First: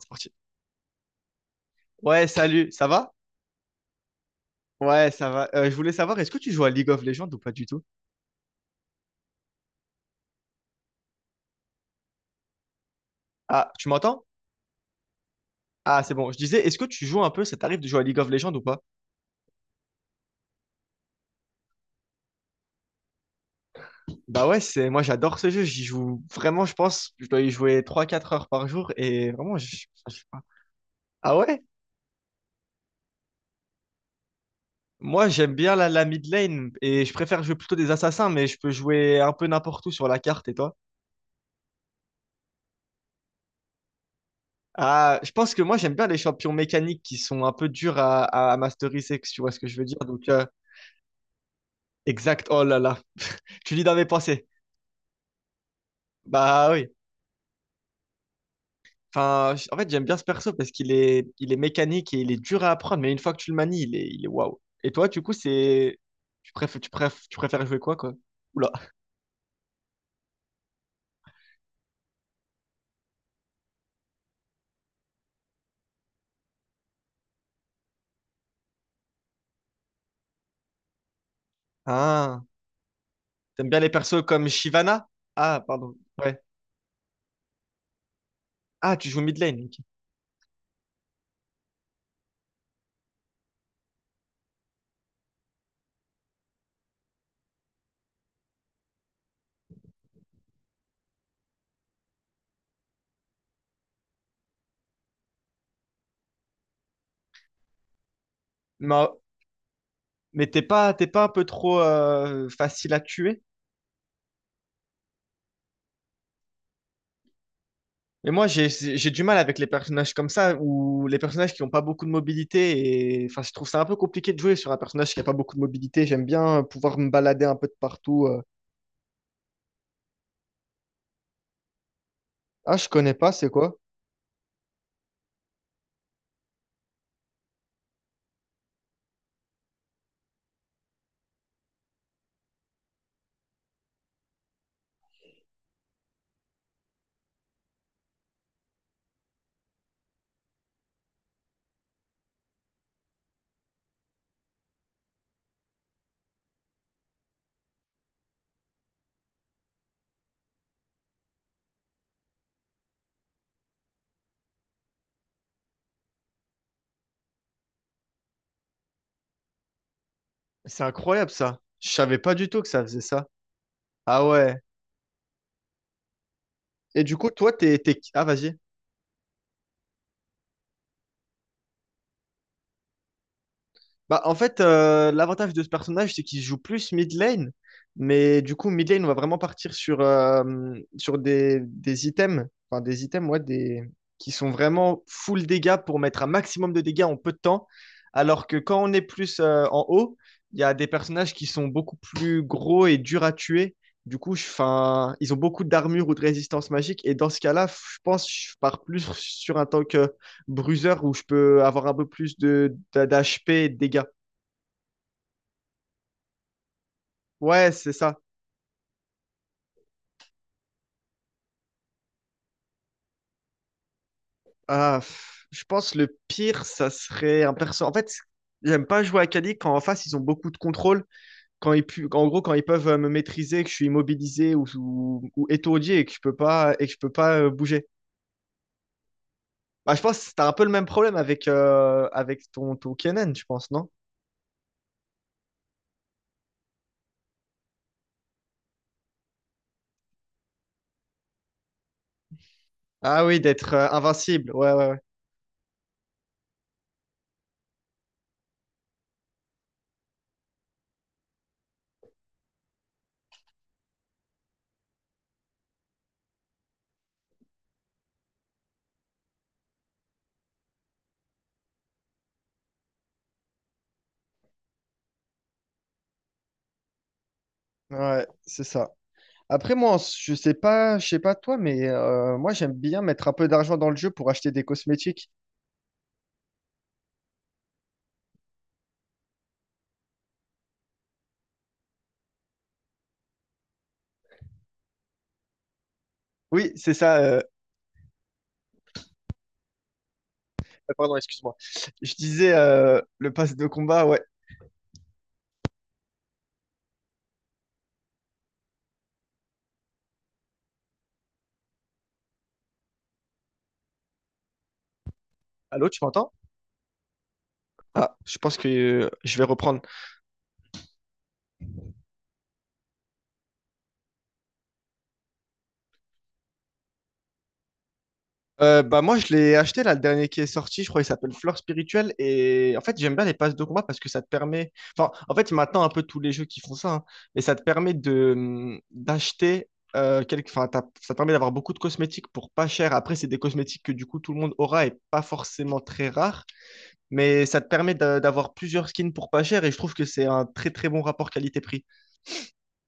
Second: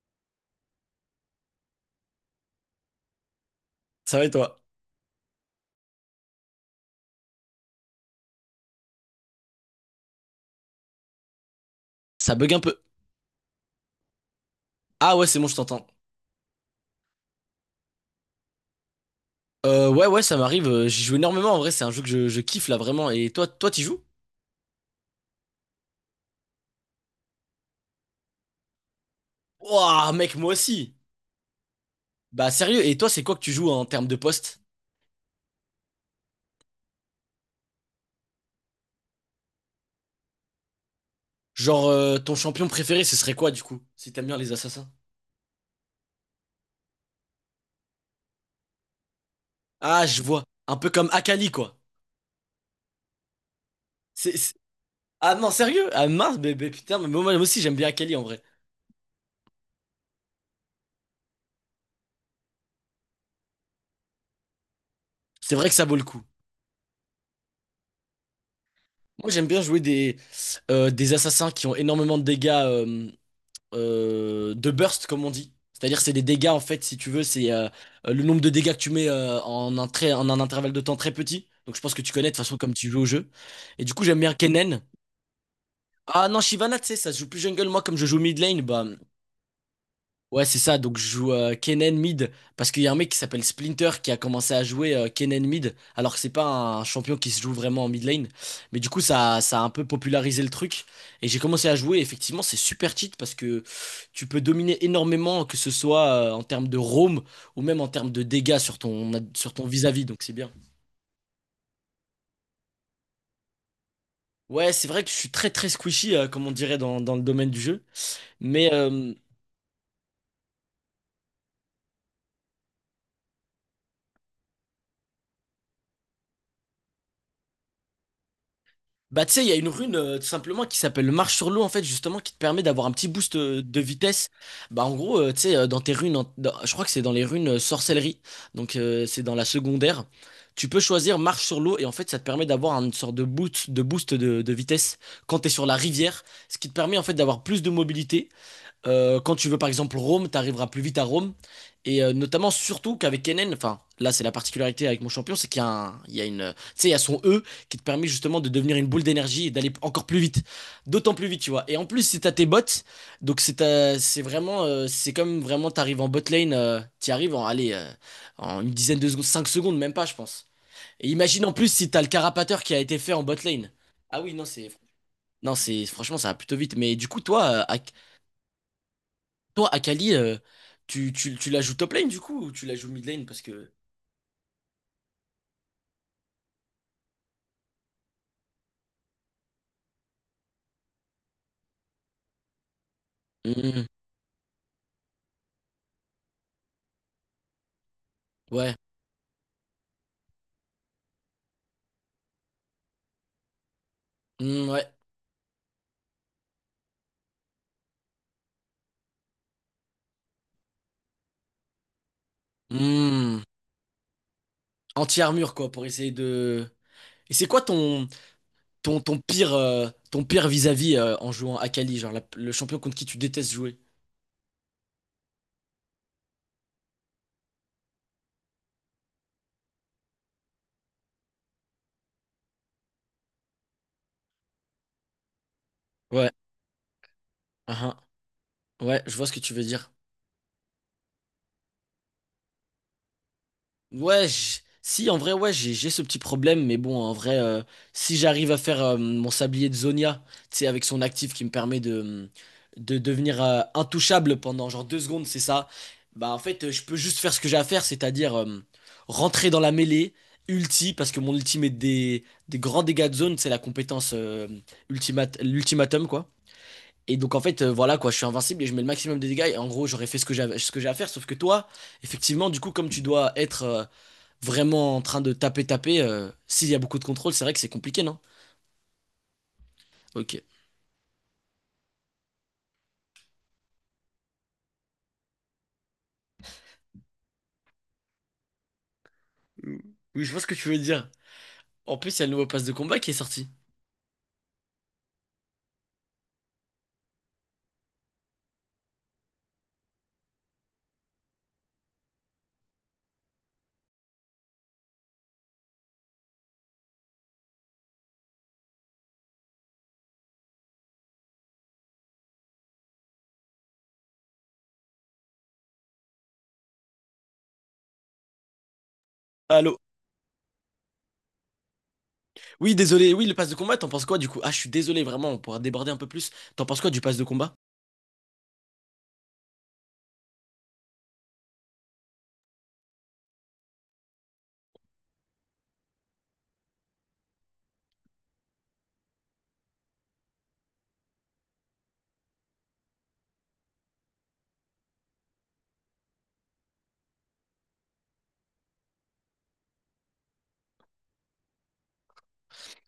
C'est parti. Ouais, salut, ça va? Ça va et toi? Ouais, ça va. Je voulais savoir, est-ce que tu joues à League of Legends ou pas du tout? Ça bug un peu. Ah, tu m'entends? Ah ouais, c'est bon, je t'entends. Ah, c'est bon. Je disais, est-ce que tu joues un peu, ça t'arrive de jouer à League of Legends ou pas? Ouais, ouais, ça m'arrive. J'y joue énormément en vrai. C'est un jeu que je kiffe là vraiment. Et toi, toi, t'y joues? Bah ouais, c'est moi j'adore ce jeu, j'y joue vraiment, je pense, je dois y jouer 3 4 heures par jour et vraiment, je... Ouah, je sais mec, pas. moi aussi. Ah ouais? Bah sérieux. Et toi, c'est quoi que tu joues en termes de poste? Moi j'aime bien la mid lane et je préfère jouer plutôt des assassins, mais je peux jouer un peu n'importe où sur la carte et toi? Genre ton champion préféré, ce serait quoi du coup? Si t'aimes bien les assassins. Ah, je pense que moi j'aime bien les champions mécaniques qui sont un peu durs à masteriser, si tu vois ce que je veux dire. Ah, je Donc, vois. Un peu comme Akali quoi. exact, oh là là. Tu lis dans C'est, pensé. c'est- Ah non, sérieux? Ah mince, mais, Bah oui. putain, mais moi, moi aussi j'aime bien Akali en vrai. Enfin, en fait, j'aime bien ce perso parce qu'il est mécanique et il est dur à apprendre, mais une fois que tu le manies, il est waouh. Et toi, du coup, C'est vrai que ça vaut c'est. le coup. Tu préfères jouer quoi, quoi? Oula. Moi, j'aime bien jouer des assassins qui ont énormément de dégâts. De burst, comme on dit. C'est-à-dire, c'est des dégâts, en fait, si tu veux, c'est le nombre de dégâts que tu mets en un très en un intervalle de temps très petit. Donc, je pense que tu connais de Ah, toute façon comme tu joues au jeu. t'aimes bien Et les du coup, j'aime persos bien comme Kennen. Shyvana? Ah, pardon. Ah Ouais. non, Shyvana, tu sais, ça se joue plus jungle. Moi, comme je joue mid lane, bah. Ah, tu joues mid lane. Ok. Ouais, c'est ça. Donc, je joue Kennen mid parce qu'il y a un mec qui s'appelle Splinter qui a commencé à jouer Kennen mid alors que c'est pas un champion qui se joue vraiment en mid lane. Mais du coup, ça a un peu popularisé le truc et j'ai commencé à jouer. Et effectivement, c'est super cheat parce que tu peux dominer énormément, que ce soit en termes de roam ou même en termes de dégâts sur Mais, sur ton vis-à-vis. Donc, c'est mais bien. t'es pas un peu trop facile à tuer? Ouais, c'est vrai que je suis très très squishy, comme on dirait dans le domaine du jeu. Mais moi, j'ai Mais, j'ai euh, du mal avec les personnages comme ça, ou les personnages qui n'ont pas beaucoup de mobilité. Et... Enfin, je trouve ça un peu compliqué de jouer sur un personnage qui n'a pas beaucoup de mobilité. J'aime bien pouvoir me balader un peu de partout. Bah, tu sais, il y a une rune tout simplement qui s'appelle Marche sur l'eau, en fait, justement, qui te permet Ah, d'avoir je un petit connais pas, boost c'est quoi? de vitesse. Bah, en gros, tu sais, dans tes runes, je crois que c'est dans les runes sorcellerie, donc c'est dans la secondaire. Tu peux choisir Marche sur l'eau et en fait, ça te permet d'avoir une sorte de boost de vitesse quand tu es sur la rivière, ce qui te permet en fait d'avoir plus de mobilité quand tu veux par exemple Rome, tu arriveras plus vite à Rome. Notamment, surtout qu'avec Kennen, enfin, là c'est la particularité avec mon champion, c'est qu'il y a une, tu sais, il y a son E qui te permet justement de devenir une boule d'énergie et d'aller encore plus vite. D'autant plus vite, tu vois. Et en plus, c'est à tes bots, donc c'est vraiment, c'est comme vraiment, t'arrives en bot lane, t'y arrives en, allez, en une dizaine de secondes, 5 secondes, même pas, je pense. C'est Et incroyable imagine en ça. plus si Je t'as le savais pas du tout carapateur que qui a ça été faisait fait en ça. bot lane. Ah Ah oui, non, ouais. Non, franchement, ça va plutôt vite. Mais Et du du coup, coup, toi, toi, t'es... Ah, vas-y. toi, Akali, tu la joues top lane du coup ou tu la joues mid lane parce que. Bah, en fait, l'avantage de ce personnage, c'est qu'il joue plus mid lane, mais du coup, mid lane, on va vraiment partir sur, sur des items, enfin des items, ouais, des... Hmm, qui sont vraiment full dégâts pour mettre un maximum de dégâts en peu de temps, alors que ouais. quand on est plus en haut, il y a des personnages qui sont beaucoup plus gros et durs à tuer. Du coup, Hmm, ouais. 'fin, ils ont beaucoup d'armure ou de résistance magique, et dans ce cas-là, je pense que je pars plus sur un tank bruiser où je peux avoir un peu plus de Hmm. d'HP et de dégâts. Anti-armure quoi pour essayer de. Et c'est quoi Ouais, c'est ton, ça. ton, ton pire ton pire vis-à-vis en jouant Akali, genre le champion contre qui tu détestes jouer? Ah, pff, je pense le pire, ça serait un perso. En fait, j'aime pas jouer à Kali quand en face ils ont beaucoup de contrôle. En gros, quand ils peuvent me maîtriser, que je suis immobilisé ou étourdi et que je Ouais. peux pas, et que je peux pas bouger. Uhum. Ouais, je vois ce que tu veux dire. Bah, je pense que t'as un peu le même problème avec ton Kennen, je pense, non? Ouais, si, en vrai, ouais, j'ai ce petit problème, mais bon, en vrai, si j'arrive à faire mon sablier de Zonia, tu sais, avec son actif qui me permet de Ah oui, devenir d'être intouchable invincible. pendant Ouais, genre ouais, ouais. 2 secondes, c'est ça, bah en fait, je peux juste faire ce que j'ai à faire, c'est-à-dire rentrer dans la mêlée, ulti, parce que mon ulti met des grands dégâts de zone, c'est la compétence l'ultimatum, quoi. Et donc en fait, voilà, quoi, je suis invincible et je mets le maximum de dégâts, et en gros, j'aurais fait ce que j'avais, ce que j'ai à faire, sauf que toi, effectivement, du coup, comme tu dois être... vraiment en train de taper, taper, s'il y a beaucoup de contrôle, c'est vrai que c'est compliqué, non? Ouais, c'est ça. Après, moi, je Ok. sais pas, je sais pas toi, mais moi, j'aime bien mettre un peu d'argent dans le jeu pour acheter des cosmétiques. Oui, je vois ce que tu veux dire. En plus, il y a le nouveau pass de combat qui est sorti. Oui, c'est ça. Pardon, excuse-moi. Je disais le pass de combat, ouais. Allô, tu m'entends? Ah, je pense que je vais Allô? reprendre. Oui, désolé. Oui, le pass de combat, t'en penses quoi du coup? Ah, je suis désolé, vraiment, on pourra déborder un peu plus. T'en penses quoi du pass de combat? Bah moi, je l'ai acheté là, le dernier qui est sorti, je crois qu'il s'appelle Fleur Spirituelle. Et en fait, j'aime bien les passes de combat parce que ça te permet. Enfin, en fait, maintenant, un peu tous les jeux qui font ça, hein, mais ça te permet de d'acheter. Enfin, ça te permet d'avoir beaucoup de cosmétiques pour pas cher. Après, c'est des cosmétiques que du coup tout le monde aura et pas forcément très rares. Mais ça te permet d'avoir plusieurs skins pour pas cher et je trouve que c'est un très très bon rapport qualité-prix.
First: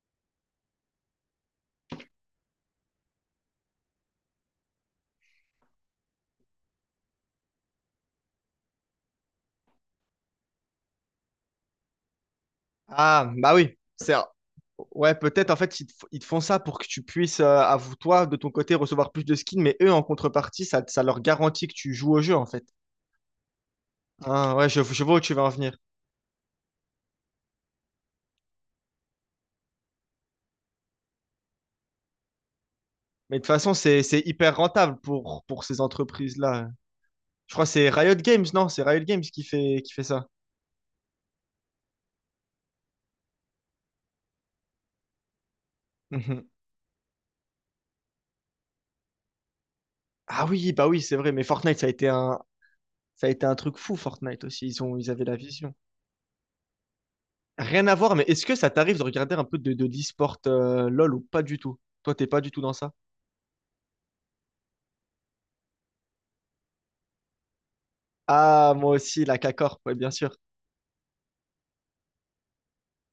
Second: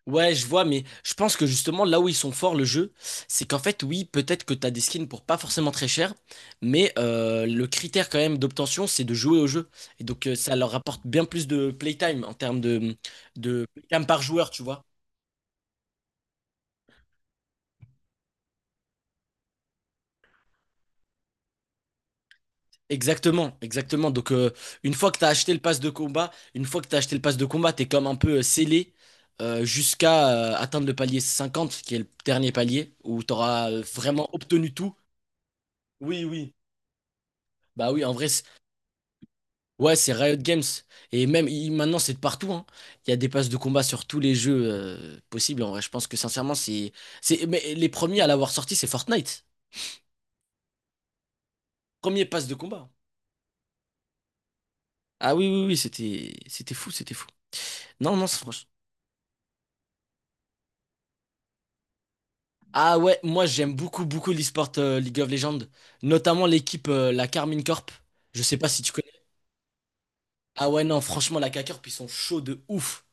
Ouais, je vois, mais je pense que justement, là où ils sont forts, le jeu, c'est qu'en fait, oui, peut-être que t'as des skins pour pas forcément très cher, mais le critère quand même d'obtention, c'est de jouer au jeu. Et donc, ça leur apporte bien plus de playtime en termes de, Ah, bah de oui. playtime C'est... par joueur, tu vois. Ouais, peut-être en fait, ils te font ça pour que tu puisses, à vous, toi, de ton côté, recevoir plus de skins, mais eux, en contrepartie, ça leur garantit que tu joues au jeu, en fait. Exactement, exactement. Donc, Ah, ouais, je, une je fois vois que où tu as tu veux en acheté le venir. pass de combat, une fois que tu acheté le pass de combat, tu es comme un peu scellé jusqu'à atteindre le palier 50, qui est le dernier palier, où tu Mais de toute auras façon, c'est vraiment hyper obtenu tout. rentable pour ces Oui, oui. entreprises-là. Je crois que c'est Bah oui, en Riot vrai, Games, non? C'est Riot Games qui fait, qui ouais, fait c'est ça. Riot Games. Et même maintenant, c'est de partout, hein. Il y a des passes de combat sur tous les jeux possibles. En vrai, je pense que Mhm. sincèrement, mais les premiers à l'avoir sorti, c'est Fortnite. Ah oui, bah oui, c'est vrai, mais Fortnite, ça a été Premier un, pass de combat. ça a été un truc fou, Fortnite aussi. Ils ont, ils avaient Ah la oui, oui, vision. oui, c'était fou, c'était fou. Rien à voir, Non, mais non, c'est est-ce que franchement. ça t'arrive de regarder un peu de l'e-sport LOL ou pas du tout? Toi, t'es pas du tout dans ça? Ah ouais, moi j'aime beaucoup beaucoup l'e-sport League of Legends, notamment l'équipe la Carmine Corp. Je sais pas Ah, si moi tu connais. aussi, la K-Corp, ouais, bien sûr. Ah ouais non, franchement la K-Corp ils sont chauds de ouf.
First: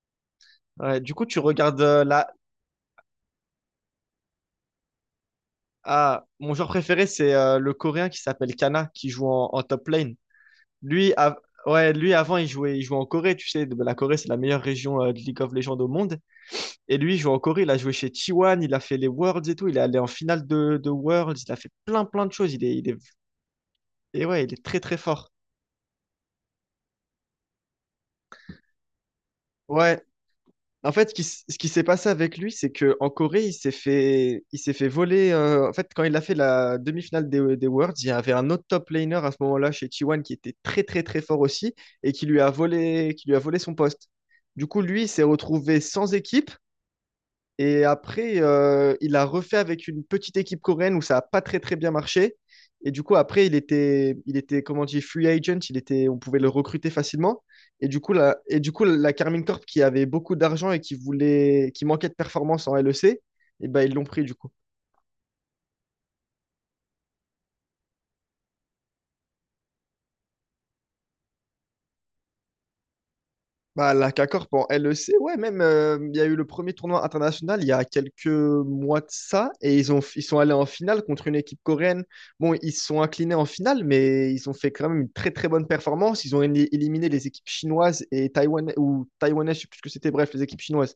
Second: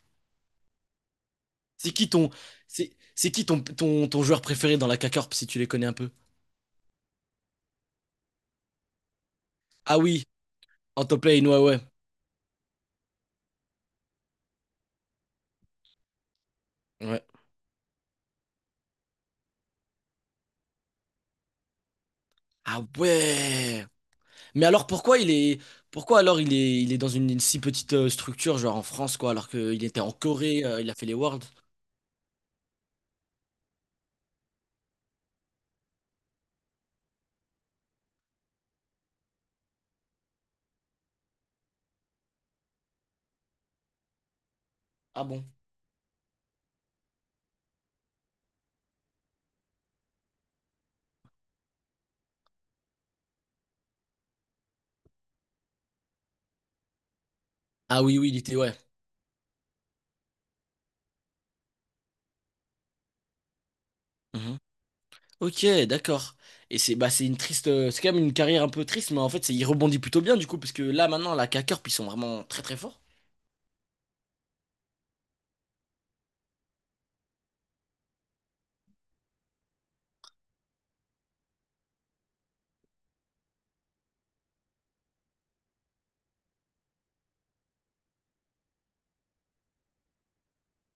Ouais, du coup, tu regardes C'est qui ton la... c'est qui ton joueur préféré dans la K-Corp si tu les connais un peu? Ah, mon joueur préféré, c'est le Coréen qui s'appelle Kana, qui joue en top Ah lane. oui, en Lui, top av- lane ouais ouais. ouais, lui avant, il jouait en Corée, tu sais. La Corée, c'est la meilleure région de League of Legends au monde. Et lui, il Ouais. joue en Corée, il a joué chez T1, il a fait les Worlds et tout. Il est allé en finale de Worlds, il a fait plein, plein de choses. Il est, Ah il est... ouais. Et ouais, il est Mais très, alors très pourquoi il fort. est Pourquoi alors il est dans une si petite structure genre en France quoi alors qu'il Ouais, était en Corée, il en a fait fait, ce les qui, s- Worlds. ce qui s'est passé avec lui, c'est que en Corée, il s'est fait voler. En fait, quand il a fait la demi-finale des Worlds, il y avait un autre top laner à ce moment-là chez T1 qui était très très très fort aussi et qui lui a volé son poste. Du coup, lui, il s'est Ah bon. retrouvé sans équipe et après, il a refait avec une petite équipe coréenne où ça n'a pas très très bien marché. Et du coup, après, il était comment dire, free agent, il était, on pouvait le recruter facilement. Et du Ah coup, oui oui, la, il était et du ouais. coup, la Carmine Corp qui avait beaucoup d'argent et qui voulait, qui manquait de performance en LEC, et ben, ils l'ont pris du coup. Mmh. Ok, d'accord. Et c'est bah, c'est une triste, c'est quand même une carrière un peu triste, mais en fait, il rebondit plutôt bien du coup, parce que là maintenant, la K-Corp, ils sont vraiment très très forts. Bah, la CACORP en LEC, ouais, même, il y a eu le premier tournoi international il y a quelques mois de ça, et ils sont allés en finale contre une équipe coréenne. Bon, ils se sont inclinés en finale, mais ils ont fait quand même une très très bonne performance. Ils ont éliminé les équipes chinoises et taïwanaises, ou taïwanaises, je sais plus ce que c'était, bref, les équipes chinoises.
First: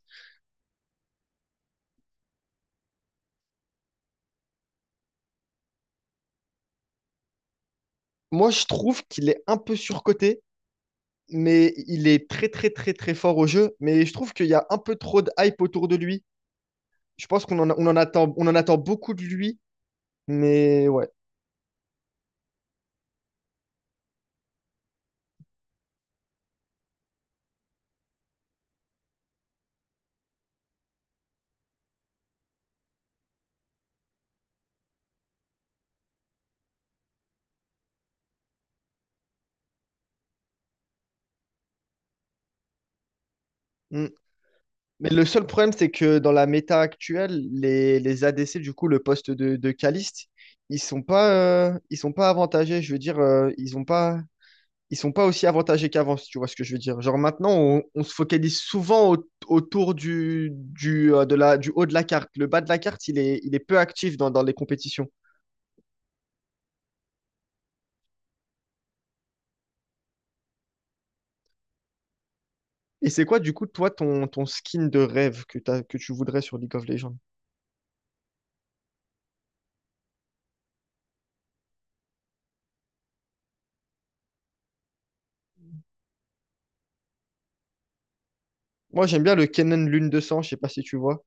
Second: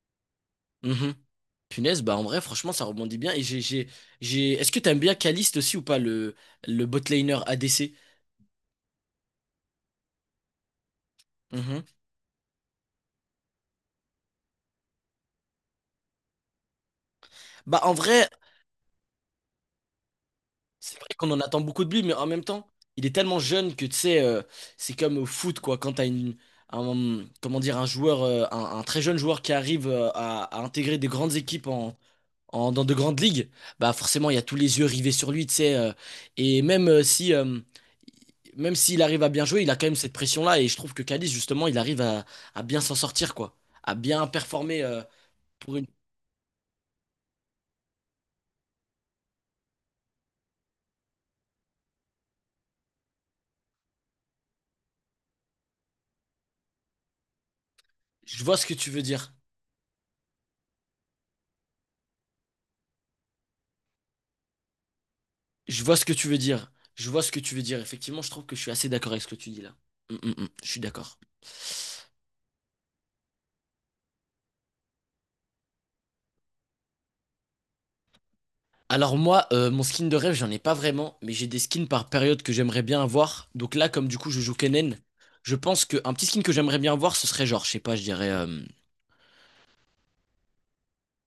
Mhm. Punaise, bah en vrai, franchement, ça rebondit bien. Est-ce que t'aimes bien Caliste aussi ou pas, le botlaner ADC? Moi, je trouve qu'il est un peu surcoté, mais Mhm. il est très très très très fort au jeu, mais je trouve qu'il y a un peu trop de hype autour de lui. Je pense qu'on en, a- Bah en vrai, on en attend beaucoup de lui, mais c'est vrai ouais. qu'on en attend beaucoup de lui, mais en même temps, il est tellement jeune que tu sais, c'est comme au foot, quoi, quand t'as comment dire, un joueur, un très jeune joueur qui arrive à intégrer des grandes équipes dans de grandes ligues, bah forcément il y a tous les yeux rivés sur lui, tu sais. Et même si même s'il arrive à bien jouer, il a quand même cette pression-là. Et je trouve que Calis, justement, il arrive à bien s'en sortir, quoi. À Mm. bien performer Mais le seul problème, pour une. c'est que dans la méta actuelle, les ADC, du coup, le poste de Caliste, ils sont pas avantagés. Je veux dire, ils sont pas aussi avantagés qu'avant, si tu vois ce que je veux dire. Genre maintenant, on se Je vois focalise ce que tu veux souvent dire. autour du haut de la carte. Le bas de la carte, il est peu actif dans les compétitions. Je vois ce que tu veux dire. Je vois ce que tu veux dire. Effectivement, je trouve que je suis assez d'accord avec ce que tu dis là. Mm, mm, mm. Je suis d'accord. Et c'est quoi, du coup, toi, ton skin de rêve que t'as, que tu voudrais sur League of Legends? Alors moi, mon skin de rêve, j'en ai pas vraiment, mais j'ai des skins par période que j'aimerais bien avoir. Donc là, comme du coup je joue Kennen, je pense qu'un petit skin que j'aimerais bien avoir, ce serait genre, je sais pas, je dirais, Moi, j'aime bien le Kennen Lune de Sang, je sais pas si tu vois.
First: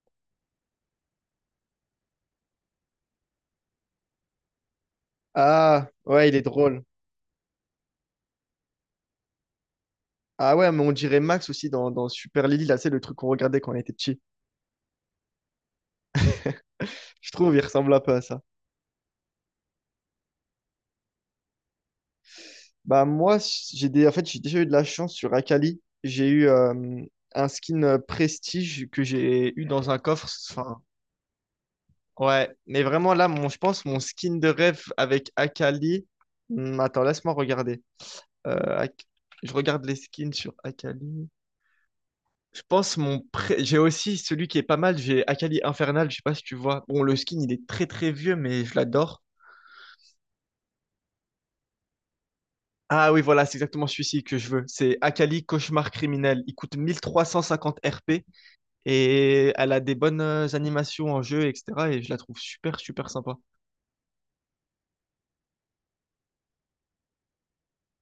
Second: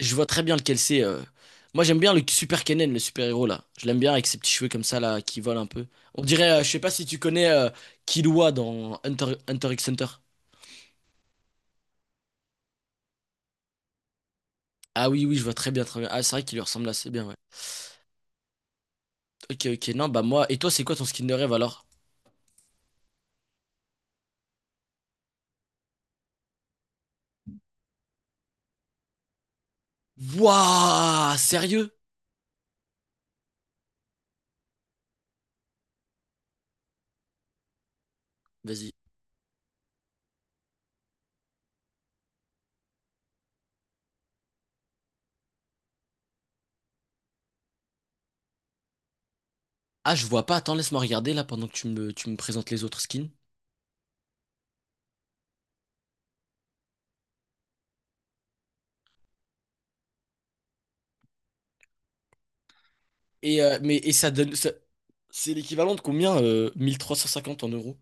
je vois très bien lequel c'est. Moi j'aime bien le super Kennen, le super-héros là. Je l'aime bien avec ses petits cheveux comme ça là, qui volent un peu. Ah, On ouais, il est dirait, je sais drôle. pas si tu connais Killua dans Hunter, Hunter x Hunter. Ah ouais, mais on dirait Max aussi dans Super Lily, là, c'est le truc qu'on regardait quand on était petit. Ah oui, oui, je vois très bien, très bien. Ah c'est vrai qu'il lui ressemble assez bien, Je ouais. trouve, il ressemble un peu à ça. Ok, ok, non, bah moi, et toi c'est quoi ton skin de rêve alors? Bah moi, j'ai des... en fait, j'ai déjà eu de la chance sur Akali. J'ai eu un skin Prestige que j'ai eu dans un coffre. Enfin, Wouah, sérieux? ouais, mais vraiment là, mon, je pense, mon skin de rêve avec Akali. Hmm, attends, laisse-moi regarder. Euh, Vas-y. Ak- Je regarde les skins sur Akali. Je pense mon pré- J'ai aussi celui qui est pas mal, j'ai Akali Infernal, je sais pas si tu vois. Bon, le skin, il est très très vieux, mais je l'adore. Ah, je vois pas. Attends, laisse-moi regarder là pendant que tu me présentes les autres Ah oui, skins. voilà, c'est exactement celui-ci que je veux. C'est Akali, Cauchemar criminel. Il coûte 1350 RP et elle a des bonnes animations en jeu, etc. Et je la trouve super, super sympa. Et, euh, mais, et ça donne. ça- C'est l'équivalent de combien 1350 en euros?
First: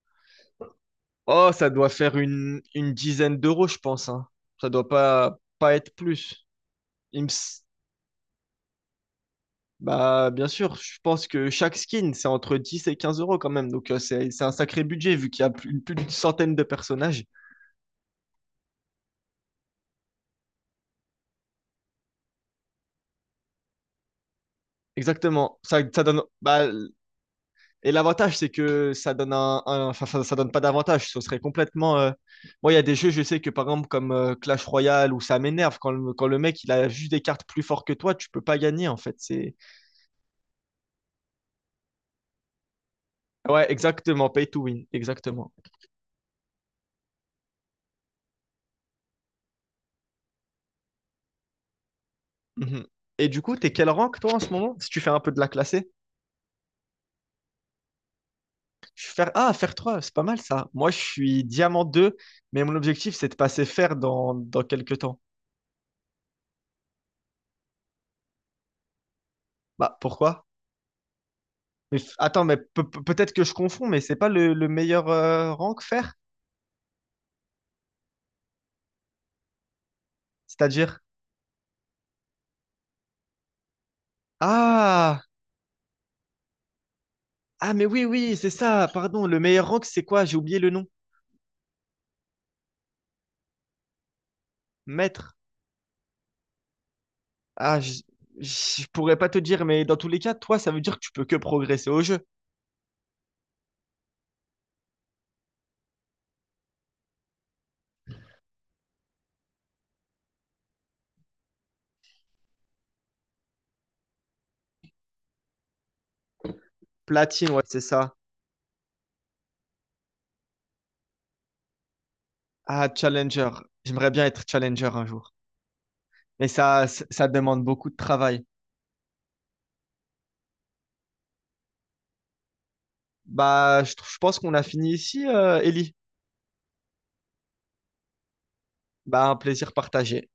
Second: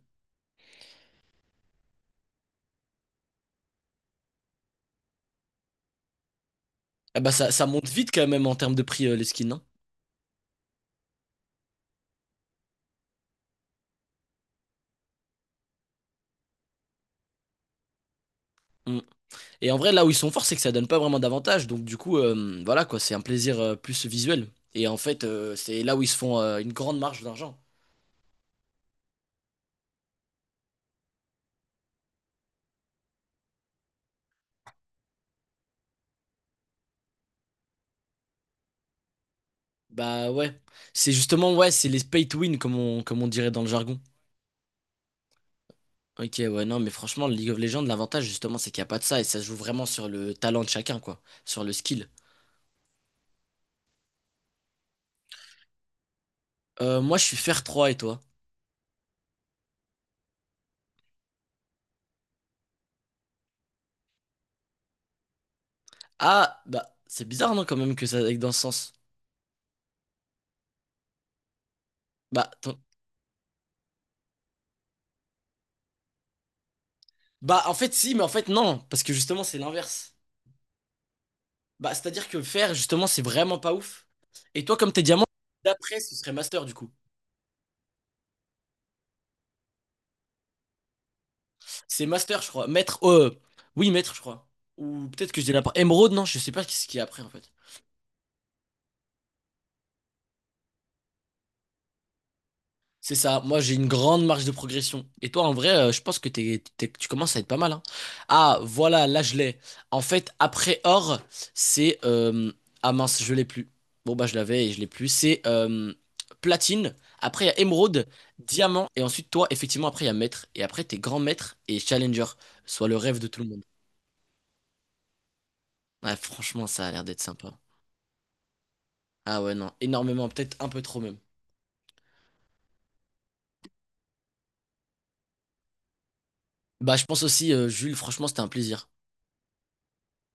Oh, ça doit faire une dizaine d'euros, je pense, hein. Ça doit pas être plus. Ah Il me bah ça, s- ça monte vite quand même en termes de prix les skins, hein. Bah, bien sûr, je pense que chaque skin, c'est entre 10 et 15 euros quand même. Donc, c'est un sacré budget vu qu'il y a plus d'une centaine de personnages. Mm. Et en vrai, là où ils sont forts, c'est que ça donne pas vraiment d'avantages. Donc du coup, voilà quoi, c'est un plaisir plus visuel. Et en fait, Exactement. Ça, c'est là où ça ils se donne. font Bah, une grande marge d'argent. et l'avantage, c'est que ça donne enfin, ça donne pas d'avantage. Ce serait complètement. Moi, il y a des jeux, je sais que par exemple, comme Clash Royale, où ça m'énerve quand le mec il a juste des cartes plus fortes que toi, tu peux pas gagner en fait. C'est Bah ouais. C'est justement, ouais, c'est les pay to win comme on dirait dans le ouais, jargon. exactement. Pay to win, exactement. Ok, ouais, non, mais franchement, le League of Legends, l'avantage justement, c'est qu'il n'y a pas de ça et ça se joue vraiment sur le talent de chacun, quoi, sur le skill. Mhm. Et du coup, t'es quel rank toi en ce moment? Si tu fais un peu de la classée, Moi, je suis fer trois et toi? je suis faire ah faire 3, c'est pas mal ça. Moi, je suis diamant 2, mais mon objectif c'est de passer fer dans quelques temps. Ah, bah, c'est bizarre, non, quand même, que ça aille dans ce sens. Bah pourquoi? Attends, Bah, mais ton- peut-être que je confonds, mais c'est pas le meilleur rank fer? Bah, en fait, si, mais en fait, non, parce que justement, c'est l'inverse. C'est-à-dire? Bah, c'est-à-dire que fer, justement, c'est vraiment pas ouf. Et toi, comme t'es Ah! diamant, d'après, ce serait master, du coup. Ah, mais oui, oui, c'est ça. Pardon, le meilleur rank, c'est quoi? J'ai oublié le nom. C'est master, je crois. Maître, oui, maître, je crois. Ou peut-être Maître. que je dis n'importe. Émeraude, non, je sais pas ce qu'il y a après, en fait. Ah, je pourrais pas te dire, mais dans tous les cas, toi, ça veut dire que tu peux que progresser au jeu. C'est ça, moi j'ai une grande marge de progression. Et toi en vrai, je pense que tu commences à être pas mal, hein. Ah voilà, là je l'ai. En fait, après or, c'est... Ah mince, je l'ai plus. Bon bah je l'avais et je l'ai plus. C'est platine, après il Platine, y a ouais, c'est émeraude, ça. diamant, et ensuite toi, effectivement, après il y a maître. Et après t'es grand maître et challenger, Ah, soit le rêve de tout challenger. le monde. J'aimerais bien être challenger un jour. Ouais, Mais franchement, ça, ça a l'air ça d'être ça sympa. demande beaucoup de travail. Ah ouais, non, énormément, peut-être un peu trop même. Bah, je pense qu'on a fini ici, Ellie. Bah je pense aussi, Jules, franchement c'était un plaisir. Bah, un plaisir partagé.